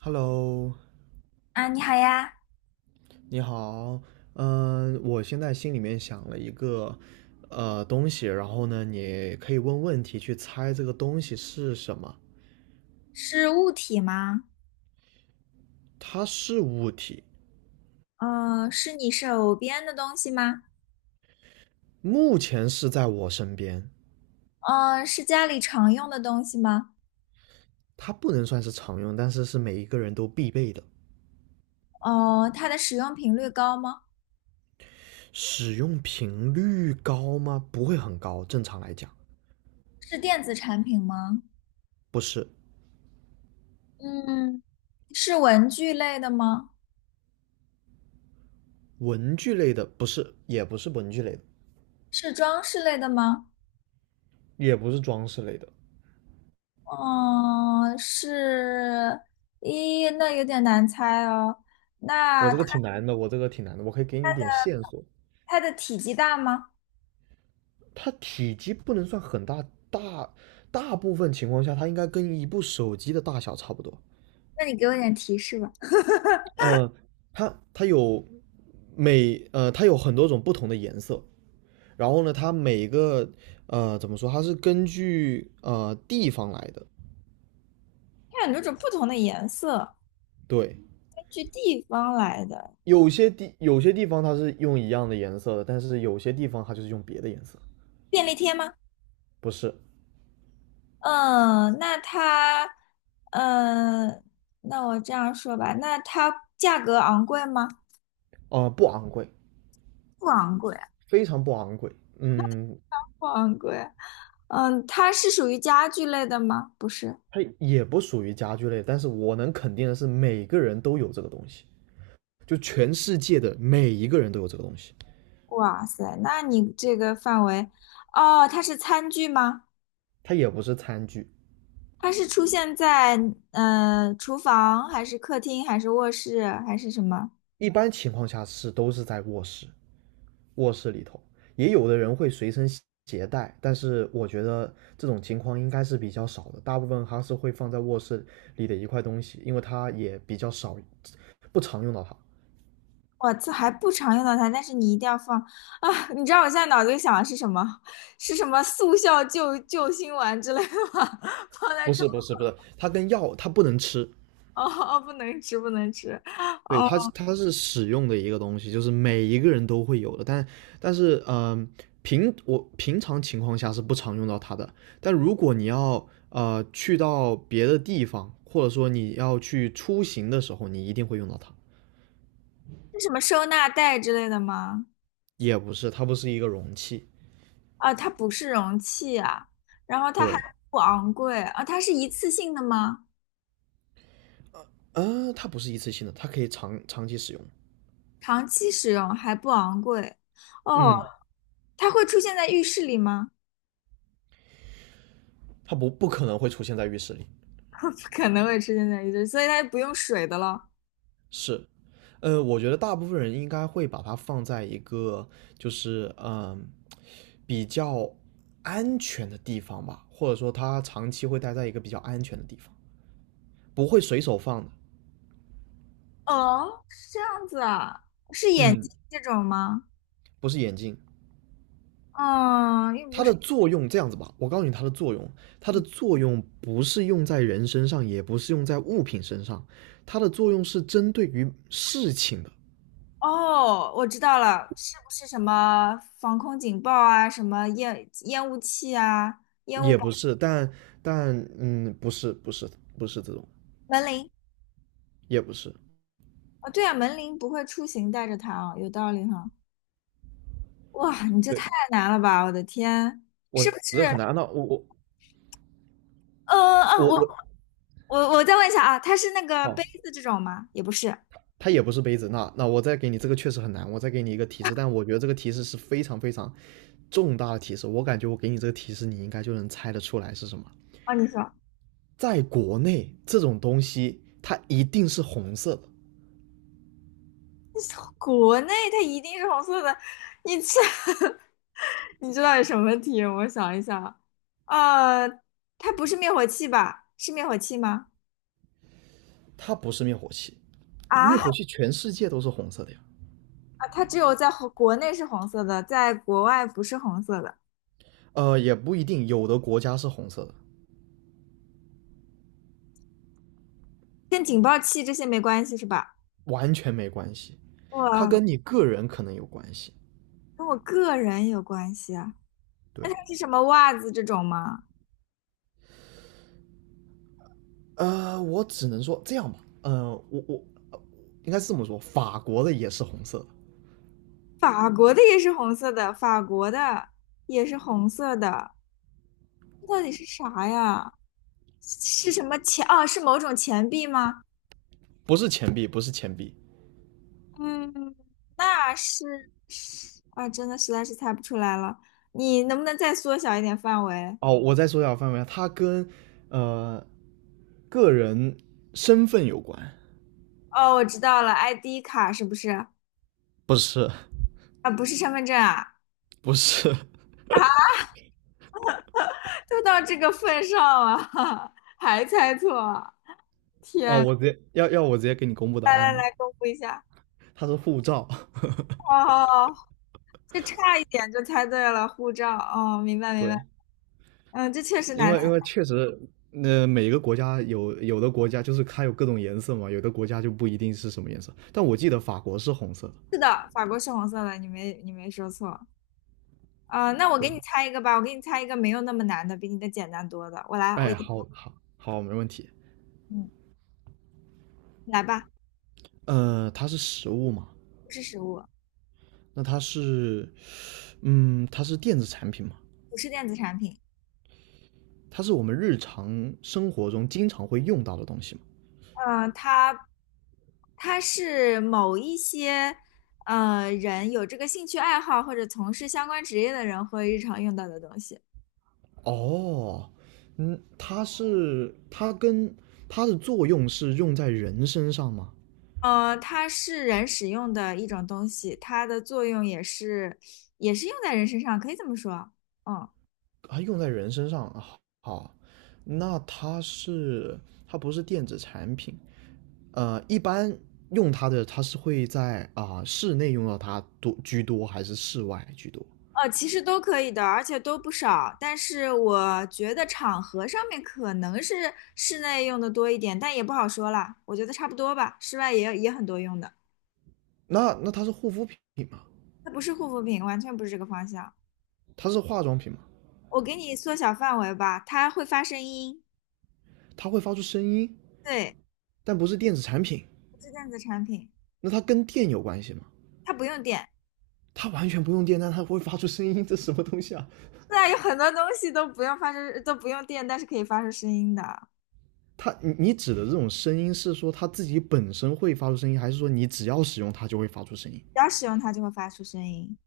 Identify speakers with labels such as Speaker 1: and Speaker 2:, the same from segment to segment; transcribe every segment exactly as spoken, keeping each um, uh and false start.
Speaker 1: Hello，
Speaker 2: 啊，你好呀。
Speaker 1: 你好，嗯，我现在心里面想了一个呃东西，然后呢，你可以问问题去猜这个东西是什么。
Speaker 2: 是物体吗？
Speaker 1: 它是物体，
Speaker 2: 嗯，是你手边的东西吗？
Speaker 1: 目前是在我身边，
Speaker 2: 嗯，是家里常用的东西吗？
Speaker 1: 它不能算是常用，但是是每一个人都必备的。
Speaker 2: 嗯，它的使用频率高吗？
Speaker 1: 使用频率高吗？不会很高，正常来讲，
Speaker 2: 是电子产品吗？
Speaker 1: 不是
Speaker 2: 嗯，是文具类的吗？
Speaker 1: 文具类的，不是，也不是文具类的，
Speaker 2: 是装饰类的吗？
Speaker 1: 也不是装饰类的。
Speaker 2: 嗯，是，咦，那有点难猜哦。
Speaker 1: 我
Speaker 2: 那
Speaker 1: 这
Speaker 2: 它
Speaker 1: 个挺难的，我这个挺难的，我可以给你一点线索。
Speaker 2: 它的体积大吗？
Speaker 1: 它体积不能算很大，大大部分情况下它应该跟一部手机的大小差不多。
Speaker 2: 那你给我点提示吧。
Speaker 1: 呃，它它有每呃它有很多种不同的颜色，然后呢，它每个呃怎么说，它是根据呃地方来的。
Speaker 2: 它有很多种不同的颜色，
Speaker 1: 对，
Speaker 2: 根据地方来的。
Speaker 1: 有些地有些地方它是用一样的颜色的，但是有些地方它就是用别的颜色，
Speaker 2: 便利贴吗？
Speaker 1: 不是，
Speaker 2: 嗯，那它，嗯，那我这样说吧，那它价格昂贵吗？
Speaker 1: 啊呃，不昂贵，
Speaker 2: 不昂贵。
Speaker 1: 非常不昂贵。嗯，
Speaker 2: 不昂贵。嗯，它是属于家具类的吗？不是。
Speaker 1: 它也不属于家具类，但是我能肯定的是，每个人都有这个东西，就全世界的每一个人都有这个东西。
Speaker 2: 哇塞，那你这个范围，哦，它是餐具吗？
Speaker 1: 它也不是餐具，
Speaker 2: 它是出现在嗯厨房还是客厅还是卧室还是什么？
Speaker 1: 一般情况下是都是在卧室，卧室里头，也有的人会随身携带，但是我觉得这种情况应该是比较少的，大部分它是会放在卧室里的一块东西，因为它也比较少，不常用到它。
Speaker 2: 我这还不常用到它，但是你一定要放啊！你知道我现在脑子里想的是什么？是什么速效救救心丸之类的吗？放在
Speaker 1: 不
Speaker 2: 床
Speaker 1: 是不是不是，它跟药它不能吃，
Speaker 2: 哦，哦不能吃，不能吃
Speaker 1: 对，
Speaker 2: 哦。
Speaker 1: 它是它是使用的一个东西，就是每一个人都会有的，但但是嗯、平我平常情况下是不常用到它的，但如果你要呃去到别的地方，或者说你要去出行的时候，你一定会用到它。
Speaker 2: 是什么收纳袋之类的吗？
Speaker 1: 也不是，它不是一个容器，
Speaker 2: 啊，它不是容器啊，然后它还
Speaker 1: 对，
Speaker 2: 不昂贵啊，它是一次性的吗？
Speaker 1: 呃，它不是一次性的，它可以长长期使用，
Speaker 2: 长期使用还不昂贵哦，
Speaker 1: 嗯，
Speaker 2: 它会出现在浴室里吗？
Speaker 1: 它不不可能会出现在浴室里，
Speaker 2: 不可能会出现在浴室，所以它就不用水的了。
Speaker 1: 是，呃，我觉得大部分人应该会把它放在一个就是嗯比较安全的地方吧，或者说他长期会待在一个比较安全的地方，不会随手放的。
Speaker 2: 哦，是这样子啊，是眼
Speaker 1: 嗯，
Speaker 2: 睛这种吗？
Speaker 1: 不是眼镜，
Speaker 2: 嗯，又不
Speaker 1: 它的
Speaker 2: 是。
Speaker 1: 作用这样子吧，我告诉你它的作用，它的作用不是用在人身上，也不是用在物品身上，它的作用是针对于事情的，
Speaker 2: 哦，我知道了，是不是什么防空警报啊，什么烟烟雾器啊，烟雾
Speaker 1: 也不是，但但嗯，不是不是不是这种，
Speaker 2: 门铃？
Speaker 1: 也不是。
Speaker 2: 哦，对啊，门铃不会出行带着它啊，有道理哈。哇，你这
Speaker 1: 对。
Speaker 2: 太难了吧，我的天，是不
Speaker 1: 我这
Speaker 2: 是？
Speaker 1: 很难啊。那我我
Speaker 2: 呃啊，
Speaker 1: 我
Speaker 2: 我
Speaker 1: 我，
Speaker 2: 我我再问一下啊，它是那个杯
Speaker 1: 好，
Speaker 2: 子这种吗？也不是。
Speaker 1: 它也不是杯子。那那我再给你这个确实很难，我再给你一个提示，但我觉得这个提示是非常非常重大的提示。我感觉我给你这个提示，你应该就能猜得出来是什么。
Speaker 2: 哦，你说，
Speaker 1: 在国内，这种东西它一定是红色的，
Speaker 2: 国内它一定是红色的，你这 你知道有什么题？我想一想，呃，它不是灭火器吧？是灭火器吗？
Speaker 1: 它不是灭火器。灭
Speaker 2: 啊，
Speaker 1: 火器全世界都是红色的呀。
Speaker 2: 啊它只有在红国内是红色的，在国外不是红色的，
Speaker 1: 呃，也不一定，有的国家是红色的，
Speaker 2: 跟警报器这些没关系是吧？
Speaker 1: 完全没关系。它
Speaker 2: 哇，
Speaker 1: 跟你个人可能有关系。
Speaker 2: 跟我个人有关系啊。那它
Speaker 1: 对，
Speaker 2: 是什么袜子这种吗？
Speaker 1: 呃，我只能说这样吧，呃，我我呃应该是这么说，法国的也是红色的，
Speaker 2: 法国的也是红色的，法国的也是红色的，这到底是啥呀？是什么钱？哦，是某种钱币吗？
Speaker 1: 不是钱币，不是钱币。
Speaker 2: 嗯，那是啊，真的实在是猜不出来了。你能不能再缩小一点范围？
Speaker 1: 哦，我再缩下范围啊，它跟呃个人身份有关，
Speaker 2: 哦，我知道了，I D 卡是不是？
Speaker 1: 不是，
Speaker 2: 啊，不是身份证啊！
Speaker 1: 不是。
Speaker 2: 啊，都到这个份上了，还猜错！
Speaker 1: 哦，
Speaker 2: 天，
Speaker 1: 我直接要要我直接给你公布答
Speaker 2: 来
Speaker 1: 案
Speaker 2: 来
Speaker 1: 吗？
Speaker 2: 来，公布一下。
Speaker 1: 它是护照。
Speaker 2: 哦，这差一点就猜对了，护照。哦，明白明白。
Speaker 1: 对，
Speaker 2: 嗯，这确实
Speaker 1: 因
Speaker 2: 难猜。
Speaker 1: 为因为确实，呃，每个国家有有的国家就是它有各种颜色嘛，有的国家就不一定是什么颜色。但我记得法国是红色的。
Speaker 2: 是的，法国是红色的，你没你没说错。啊，那我给
Speaker 1: 对，
Speaker 2: 你猜一个吧，我给你猜一个没有那么难的，比你的简单多的。我来，我。
Speaker 1: 哎，好好好，没问题。
Speaker 2: 嗯，来吧，
Speaker 1: 呃，它是食物嘛，
Speaker 2: 不是食物，
Speaker 1: 那它是，嗯，它是电子产品嘛，
Speaker 2: 不是电子产品，
Speaker 1: 它是我们日常生活中经常会用到的东西嘛。
Speaker 2: 呃，它它是某一些呃人有这个兴趣爱好或者从事相关职业的人会日常用到的东西，
Speaker 1: 哦，嗯，它是它跟它的作用是用在人身上吗？
Speaker 2: 呃，它是人使用的一种东西，它的作用也是也是用在人身上，可以这么说，嗯。
Speaker 1: 啊，用在人身上啊，好，那它是它不是电子产品，呃，一般用它的它是会在啊、室内用到它多居多，还是室外居多？
Speaker 2: 呃，其实都可以的，而且都不少。但是我觉得场合上面可能是室内用的多一点，但也不好说啦。我觉得差不多吧，室外也也很多用的。
Speaker 1: 那那它是护肤品吗？
Speaker 2: 它不是护肤品，完全不是这个方向。
Speaker 1: 它是化妆品嘛，
Speaker 2: 我给你缩小范围吧，它会发声音，
Speaker 1: 它会发出声音，
Speaker 2: 对，
Speaker 1: 但不是电子产品。
Speaker 2: 不是电子产品，
Speaker 1: 那它跟电有关系吗？
Speaker 2: 它不用电。
Speaker 1: 它完全不用电，但它会发出声音，这什么东西啊？
Speaker 2: 对啊，有很多东西都不用发出，都不用电，但是可以发出声音的，
Speaker 1: 它你你指的这种声音是说它自己本身会发出声音，还是说你只要使用它就会发出声音？
Speaker 2: 只要使用它就会发出声音。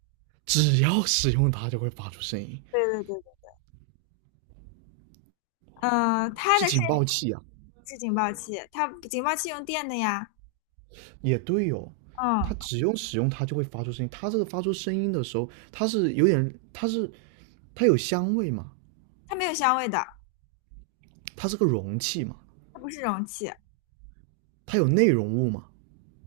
Speaker 1: 只要使用它就会发出声音，
Speaker 2: 对对对对，嗯，它
Speaker 1: 是
Speaker 2: 的声
Speaker 1: 警
Speaker 2: 音
Speaker 1: 报器啊？
Speaker 2: 是警报器，它警报器用电的呀。
Speaker 1: 也对哦，
Speaker 2: 嗯，
Speaker 1: 它只用使用它就会发出声音。它这个发出声音的时候，它是有点，它是它有香味嘛，
Speaker 2: 它没有香味的，
Speaker 1: 它是个容器嘛，
Speaker 2: 它不是容器。
Speaker 1: 它有内容物嘛，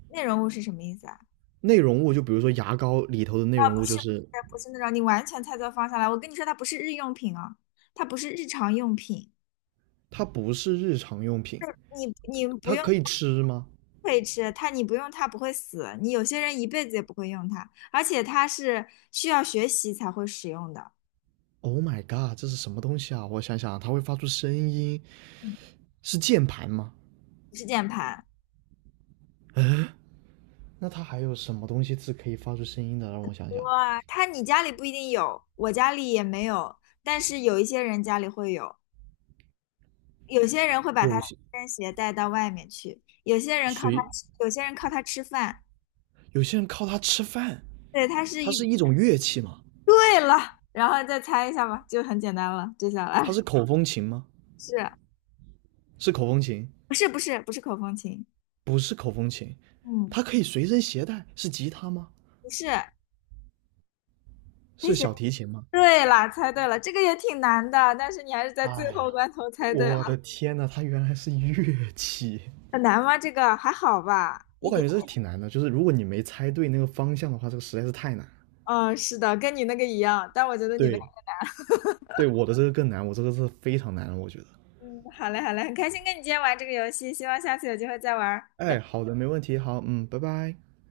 Speaker 2: 内容物是什么意思啊？
Speaker 1: 内容物，就比如说牙膏里头的内
Speaker 2: 啊，
Speaker 1: 容
Speaker 2: 不
Speaker 1: 物，
Speaker 2: 是
Speaker 1: 就
Speaker 2: 不
Speaker 1: 是
Speaker 2: 是不是那种，你完全猜错方向了。我跟你说，它不是日用品啊，它不是日常用品。
Speaker 1: 它不是日常用品，
Speaker 2: 你你不
Speaker 1: 它
Speaker 2: 用
Speaker 1: 可以吃吗
Speaker 2: 可以吃它，你不用它不会死。你有些人一辈子也不会用它，而且它是需要学习才会使用的，
Speaker 1: ？Oh my god，这是什么东西啊？我想想啊，它会发出声音，
Speaker 2: 嗯
Speaker 1: 是键盘吗？
Speaker 2: 不是键盘。
Speaker 1: 那它还有什么东西是可以发出声音的？让我想想，
Speaker 2: 哇，它你家里不一定有，我家里也没有，但是有一些人家里会有，有些人会把它
Speaker 1: 有
Speaker 2: 随
Speaker 1: 些
Speaker 2: 身携带到外面去，有些人靠它
Speaker 1: 谁
Speaker 2: 吃，有些人靠它吃饭。
Speaker 1: 有些人靠它吃饭，
Speaker 2: 对，它是
Speaker 1: 它
Speaker 2: 一，
Speaker 1: 是一种乐器吗？
Speaker 2: 对了，然后再猜一下吧，就很简单了，接下
Speaker 1: 它
Speaker 2: 来
Speaker 1: 是口风琴吗？
Speaker 2: 是
Speaker 1: 是口风琴，
Speaker 2: 不是不是不是口风琴？
Speaker 1: 不是口风琴，
Speaker 2: 嗯，
Speaker 1: 它可以随身携带，是吉他吗？
Speaker 2: 不是，可以
Speaker 1: 是
Speaker 2: 写。
Speaker 1: 小提琴吗？
Speaker 2: 对啦，猜对了，这个也挺难的，但是你还是在最
Speaker 1: 哎
Speaker 2: 后
Speaker 1: 呀，
Speaker 2: 关头猜对了，
Speaker 1: 我的天呐，它原来是乐器，
Speaker 2: 很难吗？这个还好吧，一
Speaker 1: 我感
Speaker 2: 点。
Speaker 1: 觉这挺难的。就是如果你没猜对那个方向的话，这个实在是太难。
Speaker 2: 嗯，是的，跟你那个一样，但我觉得你那个，
Speaker 1: 对，对，我的这个更难，我这个是非常难了，我觉得。
Speaker 2: 嗯，好嘞，好嘞，很开心跟你今天玩这个游戏，希望下次有机会再玩。
Speaker 1: 哎，好的，没问题，好，嗯，拜拜。